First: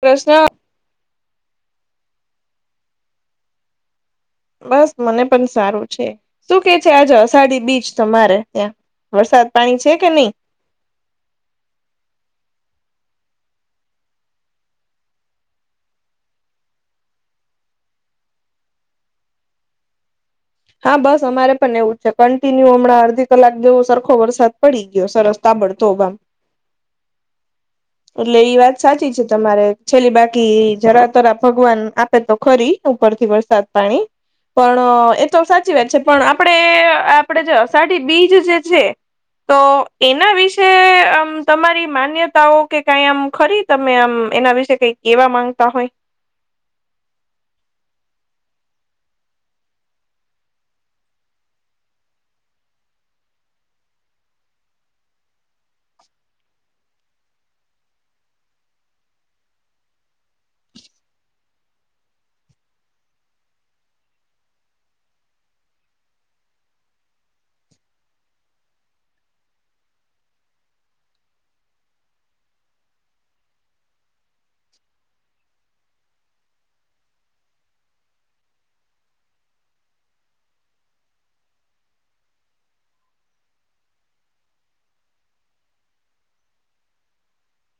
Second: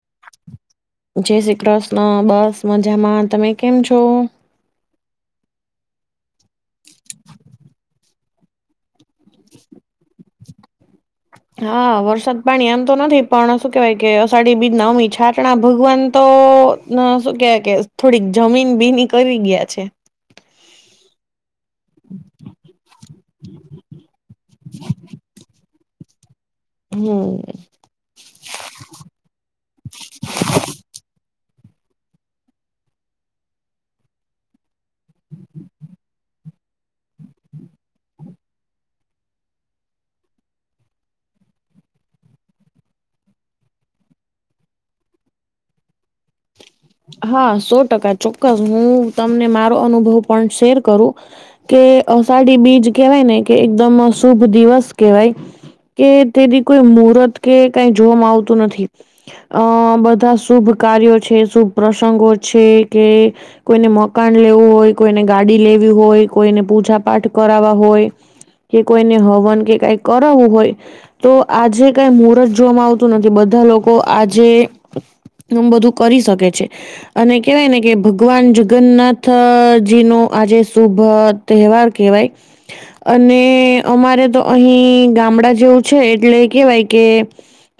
પ્રશ્ન જય શ્રી કૃષ્ણ બસ મજામાં તમે કેમ છો? બસ મને પણ સારું છે, શું કે છે આજે અષાઢી બીચ તમારે ત્યાં. વરસાદ પાણી છે કે નહી. હા વરસાદ પાણી એમ તો નથી પણ શું કેહેવાય કે અષાઢી બીજ ના અમી છા તણા ભગવાન તો શું કેવાય કે થોડીક જમીન ભીની કરી ગયા છે. હા બસ અમારે પણ એવું છે કન્ટિન્યુ હમણાં અડધી કલાક જેવો સરખો વરસાદ પડી ગયો સરસ તાબડતોબ આમ. હમ્મ. એટલે એ વાત સાચી છે તમારે છેલ્લી બાકી જરા તરા ભગવાન આપે તો ખરી ઉપરથી વરસાદ પાણી પણ તો સાચી વાત છે પણ આપણે આપણેે અષાઢી બીજ જે છે. તો એના વિશે આમ તમારી માન્યતાઓ કે કાઈ આમ ખરી. તમે આમ એના વિશે કઈક કેવા માંગતા હોય હા સો ટકા ચોક્કસ હું તમને મારો અનુભવ પણ શેર કરું. કે અષાઢી બીજ કેવાય ને કે એકદમ શુભ દિવસ કેવાય. કે તેડી કોઈ મુહર્ત કે કઈ જોવામાં આવતું નથી. અ બધા શુભ કાર્યો છે, શુભ પ્રસંગો છે કે કોઈને મકાન લેવું હોય, કોઈને ગાડી લેવી હોય, કોઈને પૂજા પાઠ કરાવવા હોય. કે કોઈને હવન કે કાંઈક કરવું હોય. તો આજે કઈ મુહૂર્ત જોવામાં આવતું નથી બધા લોકો આજે એમ બધું કરી શકે છે. અને કેહેવાય ને કે ભગવાન જગન્નાથજી નો આજે શુભ તહેવાર કેહેવાય અને અમારે તો અહીં ગામડા જેવું છે એટલે કેવાય કે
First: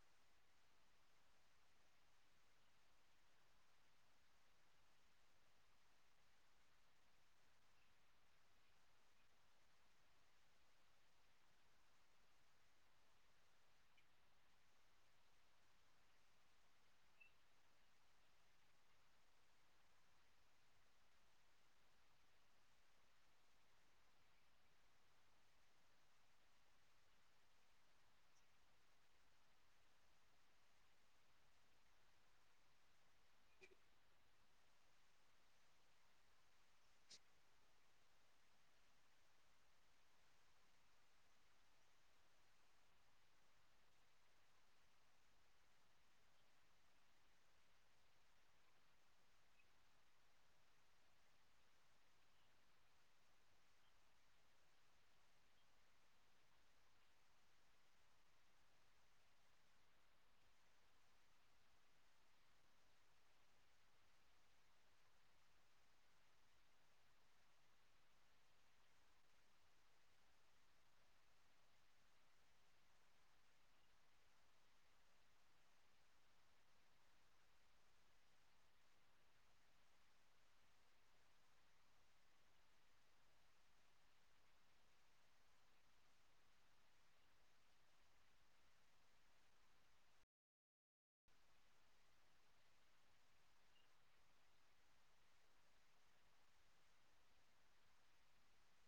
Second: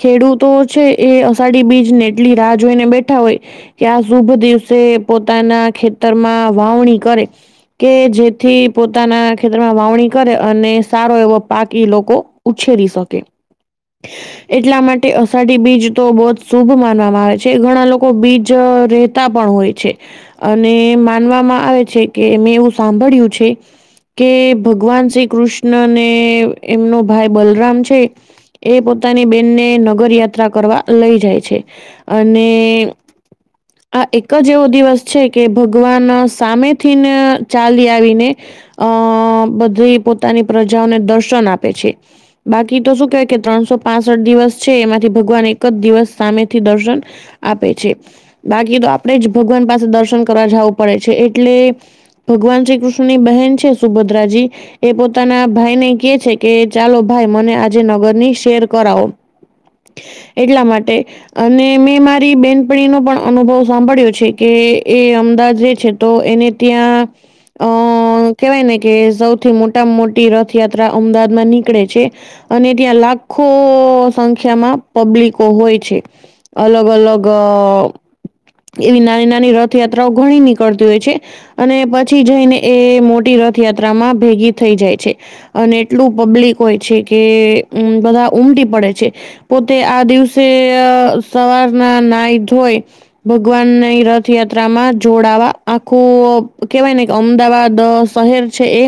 ખેડૂતો છે એ અષાઢી બીજ ને એટલી રાહ જોઈને બેઠા હોય. કે આ શુભ દિવસે પોતાના ખેતરમાં વાવણી કરે. કે જેથી પોતાના ખેતરમાં વાવણી કરે અને સારો એવો પાક ઈ લોકો ઉછેરી શકે. એટલા માટે અષાઢી બીજ તો બહું જ શુભ માનવામાં આવે છે ઘણા લોકો બી જ રહેતા પણ હોય છે. અને માનવામાં આવે છે કે મેં એવું સાંભળ્યું છે. કે ભગવાન શ્રીકૃષ્ણને એમનો ભાઈ બલરામ છે. એ પોતાની બેનને નગર યાત્રા કરવા લઈ જાય છે અને આ એક જ એવો દિવસ છે કે ભગવાન સામેથી ને ચાલી આવીને. અ બધી પોતાની પ્રજાઓને દર્શન આપે છે. બાકી તો શું કેહેવાય કે ત્રણસો પાસઠ દિવસ છે એમાંથી ભગવાન એક જ દિવસ સામેથી દર્શન આપે છે. બાકી તો આપણે જ ભગવાન પાસે દર્શન કરવા જવું પડે છે એટલે ભગવાન શ્રીકૃષ્ણની બહેન છે સુભદ્રાજી એ પોતાના ભાઈ ને કહે છે કે ચાલો ભાઈ મને આજે નગરની શેર કરાવો. એટલા માટે અને મેં મારી બેન નો પણ અનુભવ સાંભળ્યો છેકે એ અમદાવાદ રહે છે તો એને ત્યાં અ કેવાય ને કે સૌથી મોટામાં મોટી રથયાત્રા અમદાવાદમાં નીકળે છે. અને ત્યાં લાખો સંખ્યામાં પબ્લિકો હોય છે અલગ અલગ અ એવી નાની નાની રથયાત્રાઓ ઘણી નીકળતી હોય છે. અને પછી જઈને એ મોટી રથયાત્રામાં ભેગી થઈ જાય છે. અને એટલું પબ્લિક હોય છેકે બધા ઉમટી પડે છે. પોતે આ દિવસે સવારના નાય ધોય ભગવાનની રથયાત્રામાં જોડાવા આખું કેવાયને કે અમદાવાદ શહેર છે એ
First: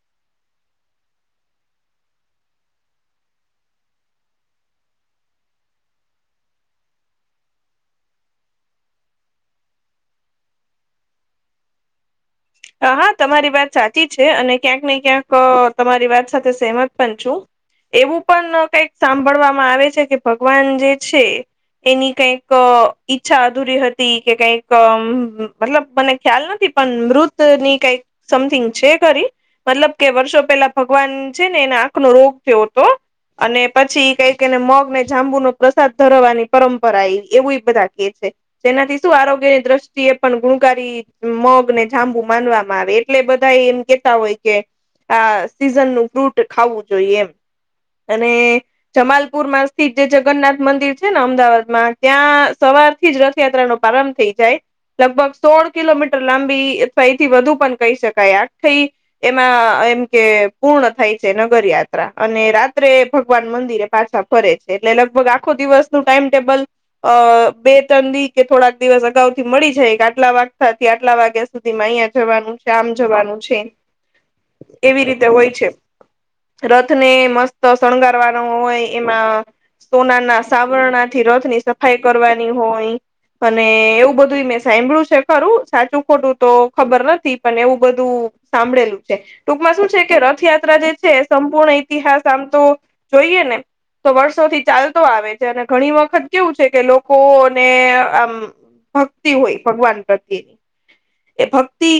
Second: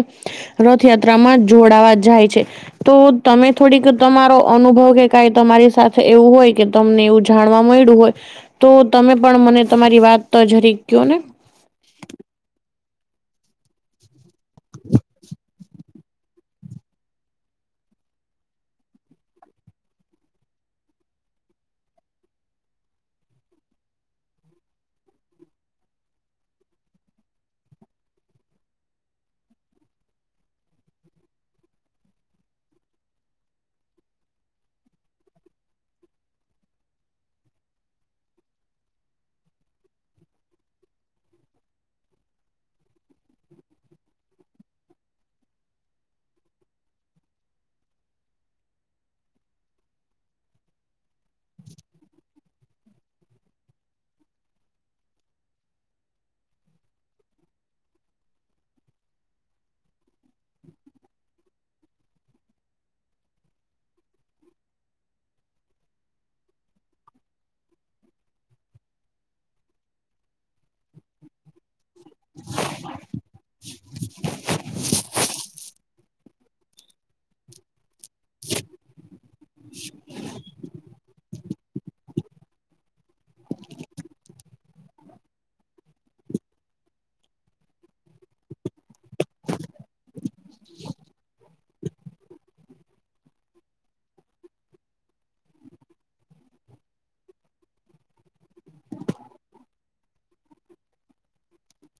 રથયાત્રામાં જોડાવા જાય છે. તો તમે થોડીક તમારો અનુભવ કે કઈ તમારી સાથે એવું હોય કે તમને એવું જાણવા મળ્યું હોય. તો તમે પણ મને તમારી વાત જરીક ક્યોને. હા હા તમારી વાત સાચી છે અને ક્યાંક ને ક્યાંક તમારી વાત સાથે સહેમત પણ છું. એવું પણ કઈક સાંભળવામાં આવે છે કે ભગવાન જે છે. એની કઈક ઈચ્છા અધૂરી હતી કે કઈક મતલબ મને ખ્યાલ નથી. પણ મૃતની કઈક સમથિંગ છે ખરી મતલબ કે વર્ષો પેલા ભગવાન છે ને એને આંખનો રોગ થયો હતો. અને પછી કઈક એને મગ ને જાંબુનો પ્રસાદ ધરાવાની પરંપરા એ એવું બધા કે છે. તેનાથી શું આરોગ્યની દ્રષ્ટિએ પણ ગુણકારી મગ ને જાંબુ માનવામાં આવે એટલે બધા એમ કેતા હોય કે આ સીઝનનું ફ્રૂટ ખાવું જોઈએ એમ અને જમાલપુરમાં સ્થિત જે જગન્નાથ મંદિર છેને અમદાવાદમાં ત્યાં સવાર થી જ રથયાત્રાનો પ્રારંભ થઈ જાય લગભગ સોળ કિલોમીટર લાંબી સઈ થી વધુ પણ કહી શકાય આજ થી. એમાં એમ કે પૂર્ણ થાય છે નગરયાત્રા અને રાત્રે ભગવાન મંદિરે પાછા ફરે છે એટલે લગભગ આખો દિવસનો ટાઈમ ટેબલ અ બે ત્રણ દી કે થોડાક દિવસ અગાઉથી મળી જાય કે આટલા વાગથી આટલા વાગે સુધીમાં અહિયાં જવાનું છે આમ જવાનું છે એવી રીતે હોય છે. રથને મસ્ત શણગારવાનો હોય એમાં સોનાના સાવરણાથી રથની સફઈ કરવાની હોય અને એવું બધું મેં સાંભળ્યું છે ખરું સાચું ખોટું તો ખબર નથી પણ એવું બધું સાંભળેલું છે. ટૂંકમાં શું છે કે રથયાત્રા જે છે સંપૂર્ણ ઈતિહાસ આમ તો જોઈએ ને. તો વર્ષોથી ચાલતો આવે છે અને ઘણી વખત કેવું છે કે લોકોને આમ ભક્તિ હોય ભગવાન પ્રત્યેની. એ ભક્તિ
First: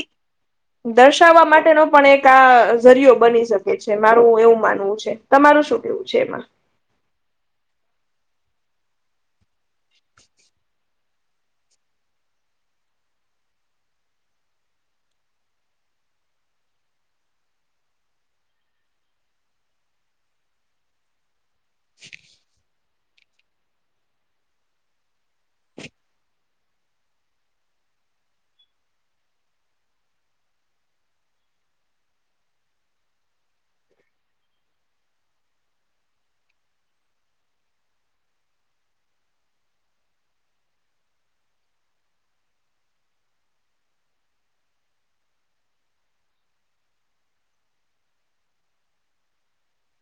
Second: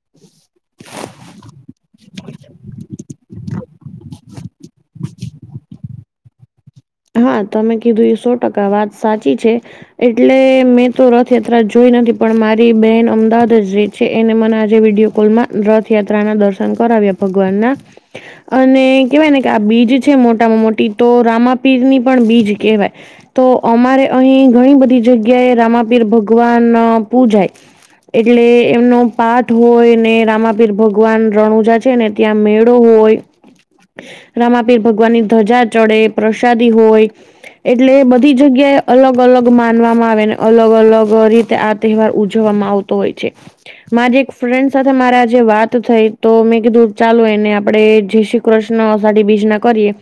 દર્શાવવા માટેનો પણ એક આ ઝરિયો બની શકે છે મારું એવું માનવું છે. તમારું શું કેવું છે એમાં. હા, તમે કીધું એ સો ટકા વાત સાચી છે. એટલે મેં તો રથયાત્રા જોઈ નથી પણ મારી બેન અમદાવાદ જ રે છે એને મને આજે વિડીયો કોલમાં રથયાત્રાના દર્શન કરાવ્યા ભગવાન ના. અને કેહેવાય ને કે આ બીજ છે મોટામાં મોટી તો રામાપીરની પણ બીજ કહેવાય. તો અમારે અહીં ઘણી બધી જગ્યાએ રામાપીર ભગવાન પૂજાય. એટલે એમનો પાઠ હોય ને રામાપીર ભગવાન રણુજા છે ને ત્યાં મેળો હોય. રામાપીર ભગવાનની ધજા ચડે, પ્રસાદી હોય. એટલે બધી જગ્યાએ અલગ-અલગ માનવામાં આવે ને અલગ-અલગ રીતે આ તહેવાર ઉજવવામાં આવ તો હોય છે. મારી એક ફ્રેન્ડ સાથે મારે આજે વાત થઈ તો મેં કીધું ચાલુ એને આપડે જઈ શું કૃષ્ણ અષાઢી બીજના કરીએ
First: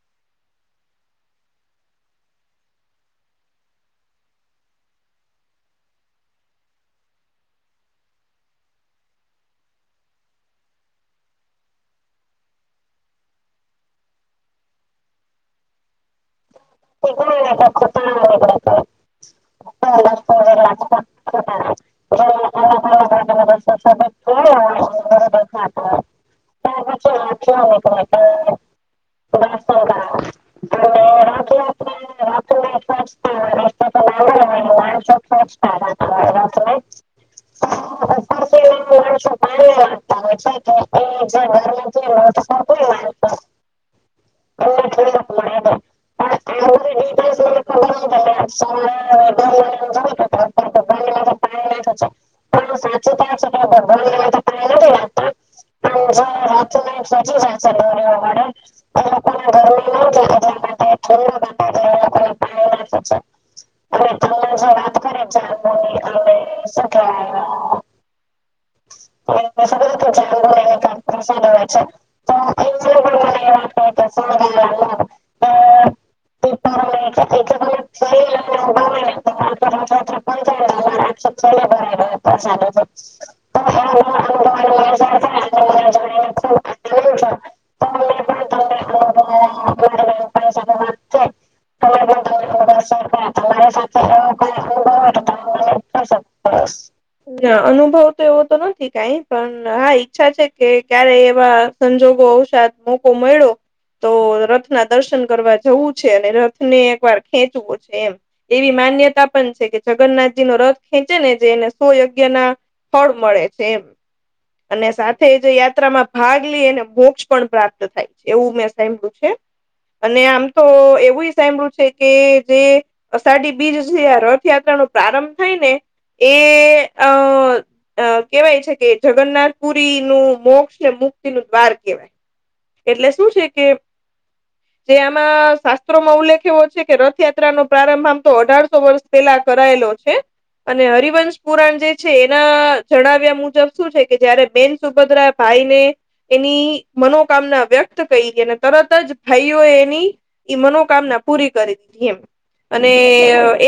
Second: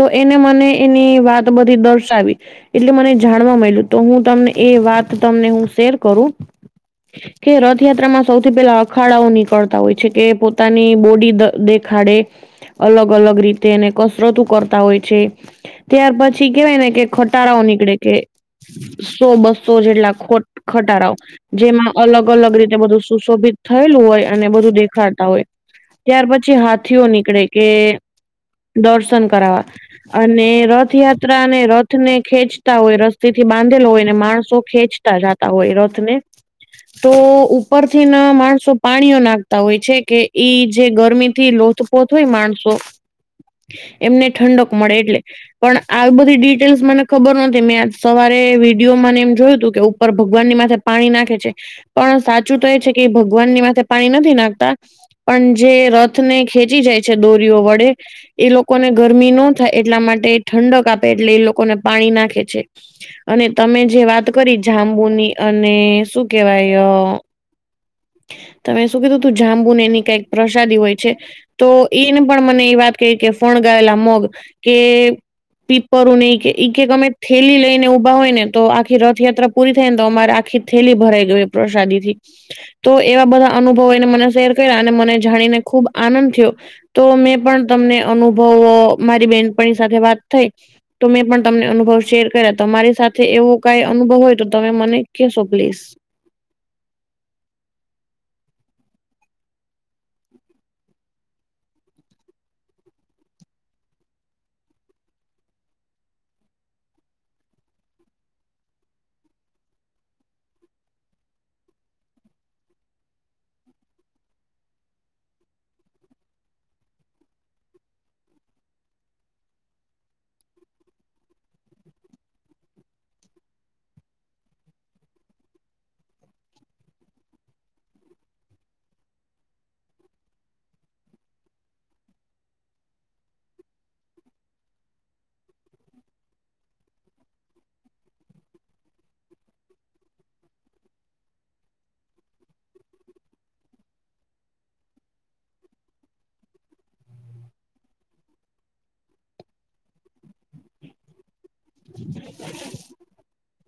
તો એને મને એની વાત બધી દર્શાવી. એટલે મને જાણવા મળ્યું તો હું તમને એ વાત તમને હું શેર કરું. કે રથયાત્રામાં સૌથી પહેલા અખાડાઓ નીકળતા હોય છે કે પોતાની બોડી દ-દેખાડે. અલગ-અલગ રીતે એને કસરતું કરતા હોય છે ત્યારબાદ છી કેવાય ને કે ખટારાઓ નીકળે કે સો બસો જેટલા ખોટ-ખટારાઓ જેમાં અલગ અલગ રીતે બધું સુશોભિત થયેલું હોય અને બધું દેખાડતા હોય. ત્યાર પછી હાથીઓ નીકળે કે દર્શન કરાવવા. અને રથયાત્રાને રથને ખેંચતા હોય રસ્તીથી બાંધેલો હોયને માણસો ખેંચ તા જાતા હોય રથને તો ઉપરથી ન માણસો પાણીઓ નાખતા પાણી હોય છે કે વાળતા હોય છે ઈ કે જે એ જે ગરમીથી ઘરમાંથી લોથપોથ હોય મોટર માણસો સાયકલ વાળતો એમને ઠંડક મળે એટલે થોડીક પણ માહિતી આ પણ બધી ડિટેલ્સ બધી મને ખબર મને નથી મેં ખબર આજ નહિ કે સવારે મેં સવારે વિડીયોમાં ને એમ જોયું હતું વહેલી કે મને એમ ઉપર થયું ભગવાનની માથે. ભગવાનને પાણી માથે નાખે છે પાણી નાખ્યું છે. પણ સાચું તો પણ એ છે કે સાચું તો આ છે કે ભગવાનની માથે પાણી ભગવાનને નથી માથે નાખતા પાણી નથી નાખતા. પણ જે પણ જે રથને રાતના ખેંચી જાય છે જાય દોરીઓ છે વડે દોરીઓ વડે એ લોકોને એ ગરમી નો લોકોના થાય એટલા ઘરમાં ન માટે જાય એટલા ઠંડક માટે આપે એટલે એ ઠંડક આપે લોકોને છે એ પાણી લોકોને નાખે છે પાણી નાખે છે. અને તમે જે અને વાત તમને કરી જે વાત કરી જાંબુની અને જાંબુની શું અને કેહેવાય શું કહેવાય તમે શું કીધું તું તમારી જાંબુન સાથે એવો એની કોઈ કઈક અનુભવ પ્રસાદી હોય છે. તો ઈન પણ મને ઈ વાત કે ફણગાવેલા મોગ કે પીપરું નહી તો કે ઈ તમે કે મને અમે થેલી લઈને ઊભા કહી હોય ને તો આખી રથયાત્રા પૂરી થાયન તો અમારે આખી થેલી ભરાઈ ગય હોય પ્રસાદીથી તો એવા બધા અનુભવો એને મને શેર કર્યા અને મને જાણીને ખુબ આનંદ થયો. તો મેં પણ તમને અનુભવો મારી બેનપણી સાથે વાત થઈ તો મેં પણ તમને અનુભવ શેર કર્યા તમારી સાથે એવો કાઈ અનુભવ હોય તો તમે મને કેશો પ્લીઝ. [inaudible] અનુભવ તો એવો તો નથી કાઈ પણ હા ઈચ્છા છે કે ક્યારે એવા સંજોગો અવશાદ મોકો મળ્યો તો રથના દર્શન કરવા જવું છે અને રથને એક વાર ખેંચવું છે એમ. એવી માન્યતા પણ છે કે જગન્નાથજીનો રથ ખેંચે ને જે એને સો યગ્યના ફળ મળે છે એમ. અને સાથે જે યાત્રામાં ભાગ લી મોક્ષ પણ પ્રાપ્ત થાય એવું મેં સાંભળ્યું છે. અને આમ તો એવું સાંભળ્યું છે કે જે અષાઢી બીજ જે આ રથયાત્રા નો પ્રારંભ થાય ને એ અ કેહેવાય છે કે જગન્નાથપુરી નું મોક્ષ ને મુક્તિ નું દ્વાર કેવાય. એટલે શું છે કે [inaudible] જે આમાં શાસ્ત્રોમાં ઉલ્લેખ એવો છે કે રથયાત્રાનો પ્રારંભ આમ તો અઢારસો વર્ષ પેલા કરાયેલો છે અને હરિવંશ પુરાણ જે છે એના જણાવ્યા મુજબ શું છે કે જયારે બેન સુભદ્રા ભાઈ ને એની મનોકામના વ્યક્ત કરી અને તરત જ ભાઈઓ એ એની ઈ મનોકામના પૂરી કરી તી એમ અને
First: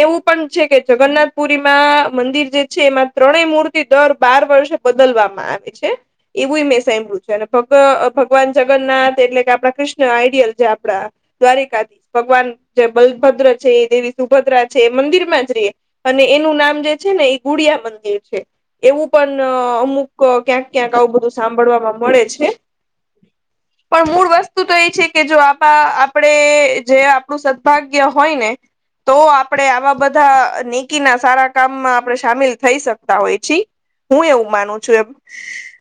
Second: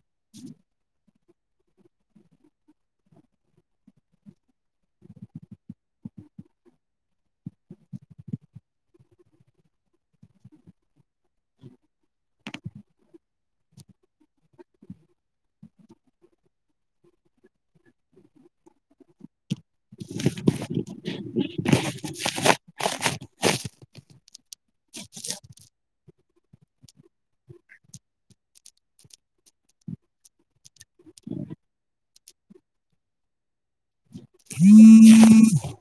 એવું પણ છે કે જગન્નાથપુરીમાં મંદિર જે છે એમાં ત્રણેય મૂર્તિ દર બાર વર્ષે બદલવામાં આવે છે. એવુંય મેં સાંભળ્યું છે અને ભગવાન જગન્નાથ એટલે કે આપણા કૃષ્ણ આઈડિયલ જે આપડા દ્વારકા ભગવાન જે બલભદ્ર છે એ દેવી સુભદ્રા છે મંદિર માં જ રહે અને એનું નામ જે છે ને એ ગુડિયા મંદિર છે એવું પણ અમુક ક્યાંક ક્યાંક આવું બધું સાંભળવામાં મળે છે. [inaudible] પણ મૂળ વસ્તુ તો એ છે કે જો આપ આપણેે જે આપણું સદભાગ્ય હોય ને, તો આપડે આવા બધા નેકી ના સારા કામમાં સામેલ થઈ શકતા હોય છી. હું એવું માનું છું એમ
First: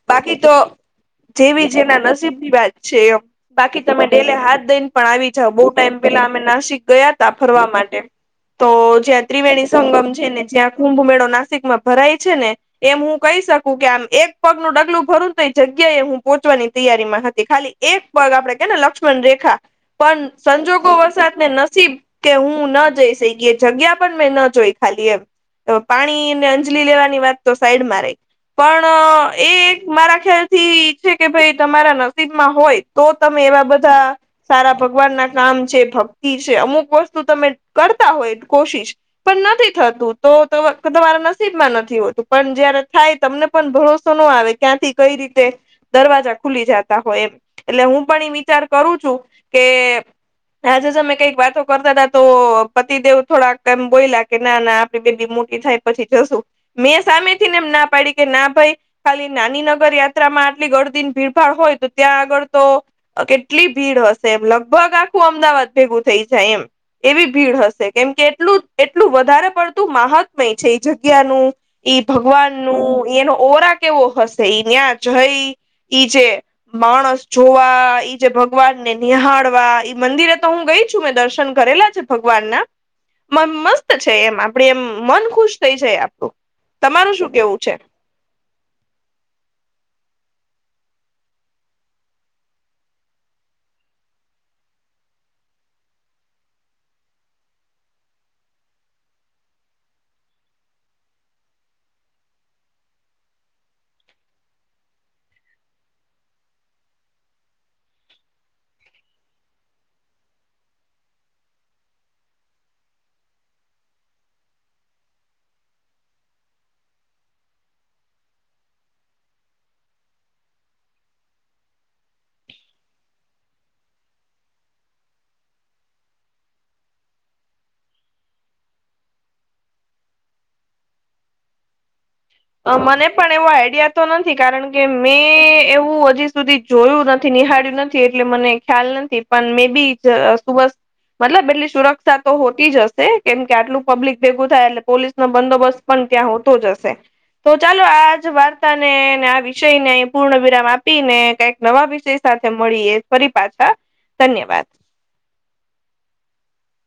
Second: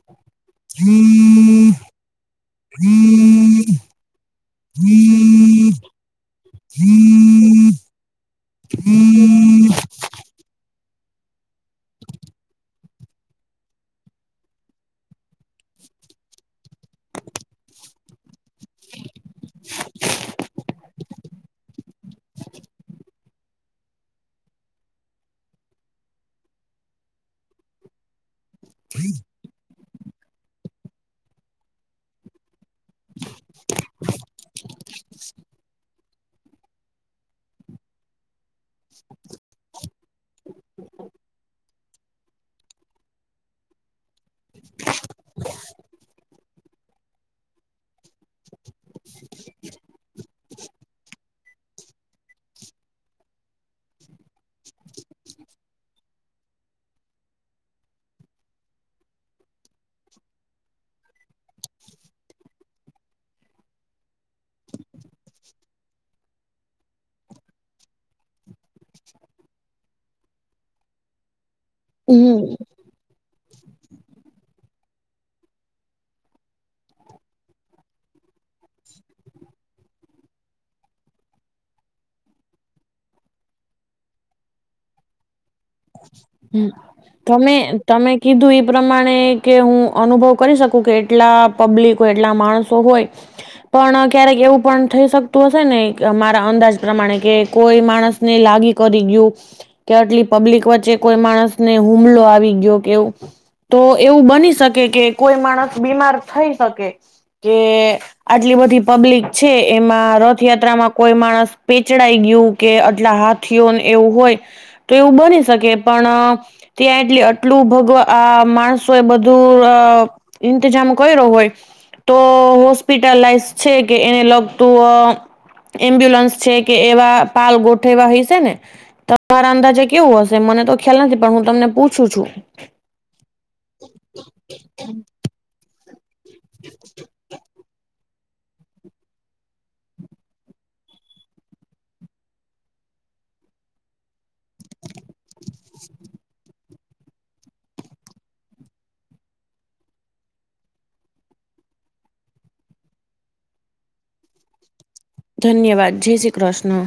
બાકી તો [inaudible] જેવી જેના નસીબની વાત છે, એમ બાકી તમે ડેલે હાથ દઈને પણ આવી જાવ બહુ ટાઈમ પેલા અમે નાસિક ગયા તા ફરવા માટે તો જ્યાં ત્રિવેણી છે ને જ્યાં કુંભમેળો નાસિકમા ભરાય છે ને એમ હું કહી શકું કે આમ એક પગનું ડગલું ભરું ને તો એ જગ્યાએ એ હું પોહોંચવાની તૈયારી માં હતી ખાલી એક પગ આપડે કેને લક્ષ્મણ રેખા પણ સંજોગો વસાતને નસીબ કે હું ન જઈ શકી એ જગ્યા પણ મેં ન જોઈ ખાલી એમ તો પાણીને અંજલી લેવાની વાત તો સાઈડમાં રહી પણ એ એક મારા ખ્યાલ થી ઈ છે કે ભાઈ તમારા નસીબમાં હોય તો તમે એવા બધા સારા ભગવાન ના કામ છે, ભક્તિ છે અમુક વસ્તુ તમે કરતા હોય કોશિશ પણ નથી થતું તો તમારા નસીબ માં નથી હોતું. પણ જયારે થાય તમને પણ ભરોસો ન આવે ક્યાંથી કઈ રીતે દરવાજા ખુલી જતા હોય એમ એટલે હું પણ એ વિચાર કરું છું કે આજે જો તમે કઈક વાતો કરતા હતાા તો પતિદેવ થોડાક એમ બોયલા કે ના ના બેબી મોટી થાય પછી જોશું મેં સામે થી ને એમ ના પાડી કે ના ભાઈ ખાલી નાની નગર યાત્રામાં આટલી ગડદીને ભીડભાડ હોય તો ત્યાં આગળ તો કેટલી ભીડ હશે એમ લગભગ આખું અમદાવાદ ભેગું થઈ જાય એમ. એવી ભીડ હશે કેમ કે એટલું એટલું વધારે પડતું મહાત્મય છે એ જગ્યાનું ઈ ભગવાન હમ નો એનો ઓરા કેવો હશે ઈ ન્યાં જય ઈ જે માણસ જોવા ઈ જે ભગવાનને નિહાળવા ઈ મંદિરે તો હું ગઈ છું મેં દર્શન કરેલા ભગવાન ના મસ્ત છે એમ આપડે એમ મન ખુશ થઈ જાય આપણું હમ્મ, તમારું શું તમે કેવું છે તમે કીધું એ પ્રમાણે કે હું અનુભવ કરી શકું કે એટલા પબ્લિક હોય એટલા માણસો હોય પણ ક્યારેક એવું પણ થઈ શકતું હશે ને મારા અંદાજ પ્રમાણે કે કોઈ માણસને લાગી કરી ગયું કે આટલી પબ્લિક વચ્ચે કોઈ માણસ ને હુમલો આવી ગયો કે એવું તો એવું બની શકે કે કોઈ માણસ બીમાર થઈ શકે કે, આટલી બધી પબ્લિક છે એમાં રથયાત્રામાં કોઈ માણસ પેચડાઈ ગયું, કે આટલા હાથીઓ એવું હોય તો એવું બની શકે પણ, ત્યાં એટલી આટલું ભગવા આ માણસો એ બધું અ ઇંતજામ કર્યો હોય. તો હોસ્પિટલાઈઝ છે, કે એને લગતું અ એમ્બ્યુલન્સ છે, કે એવા પાલ ગોઠવા હીસે ને, તમારા અંદાજે કેવું હશે મને તો ખ્યાલ નથી પણ હું તમને પૂછું છું. મને પણ એવો આઈડિયા તો નથી કારણ કે મેં એવું હજી, સુધી જોયું નથી નિહાળ્યું નથી એટલે મને ખ્યાલ નથી પણ મે બી સુબસ, મતલબ એટલી સુરક્ષા તો હોતી જ હશે. કેમ કે આટલું પબ્લિક ભેગું થાય એટલે પોલીસ નો બંદોબસ્ત પણ ત્યાં હોતો જ હશે. તો ચાલો આજ વાર્તા ને આ વિષયને અહી પૂર્ણ ને કઈક. નવા વિષય સાથે મળીએ ફરી પાછા ધન્યવાદ. ધન્યવાદ જય શ્રી કૃષ્ણ.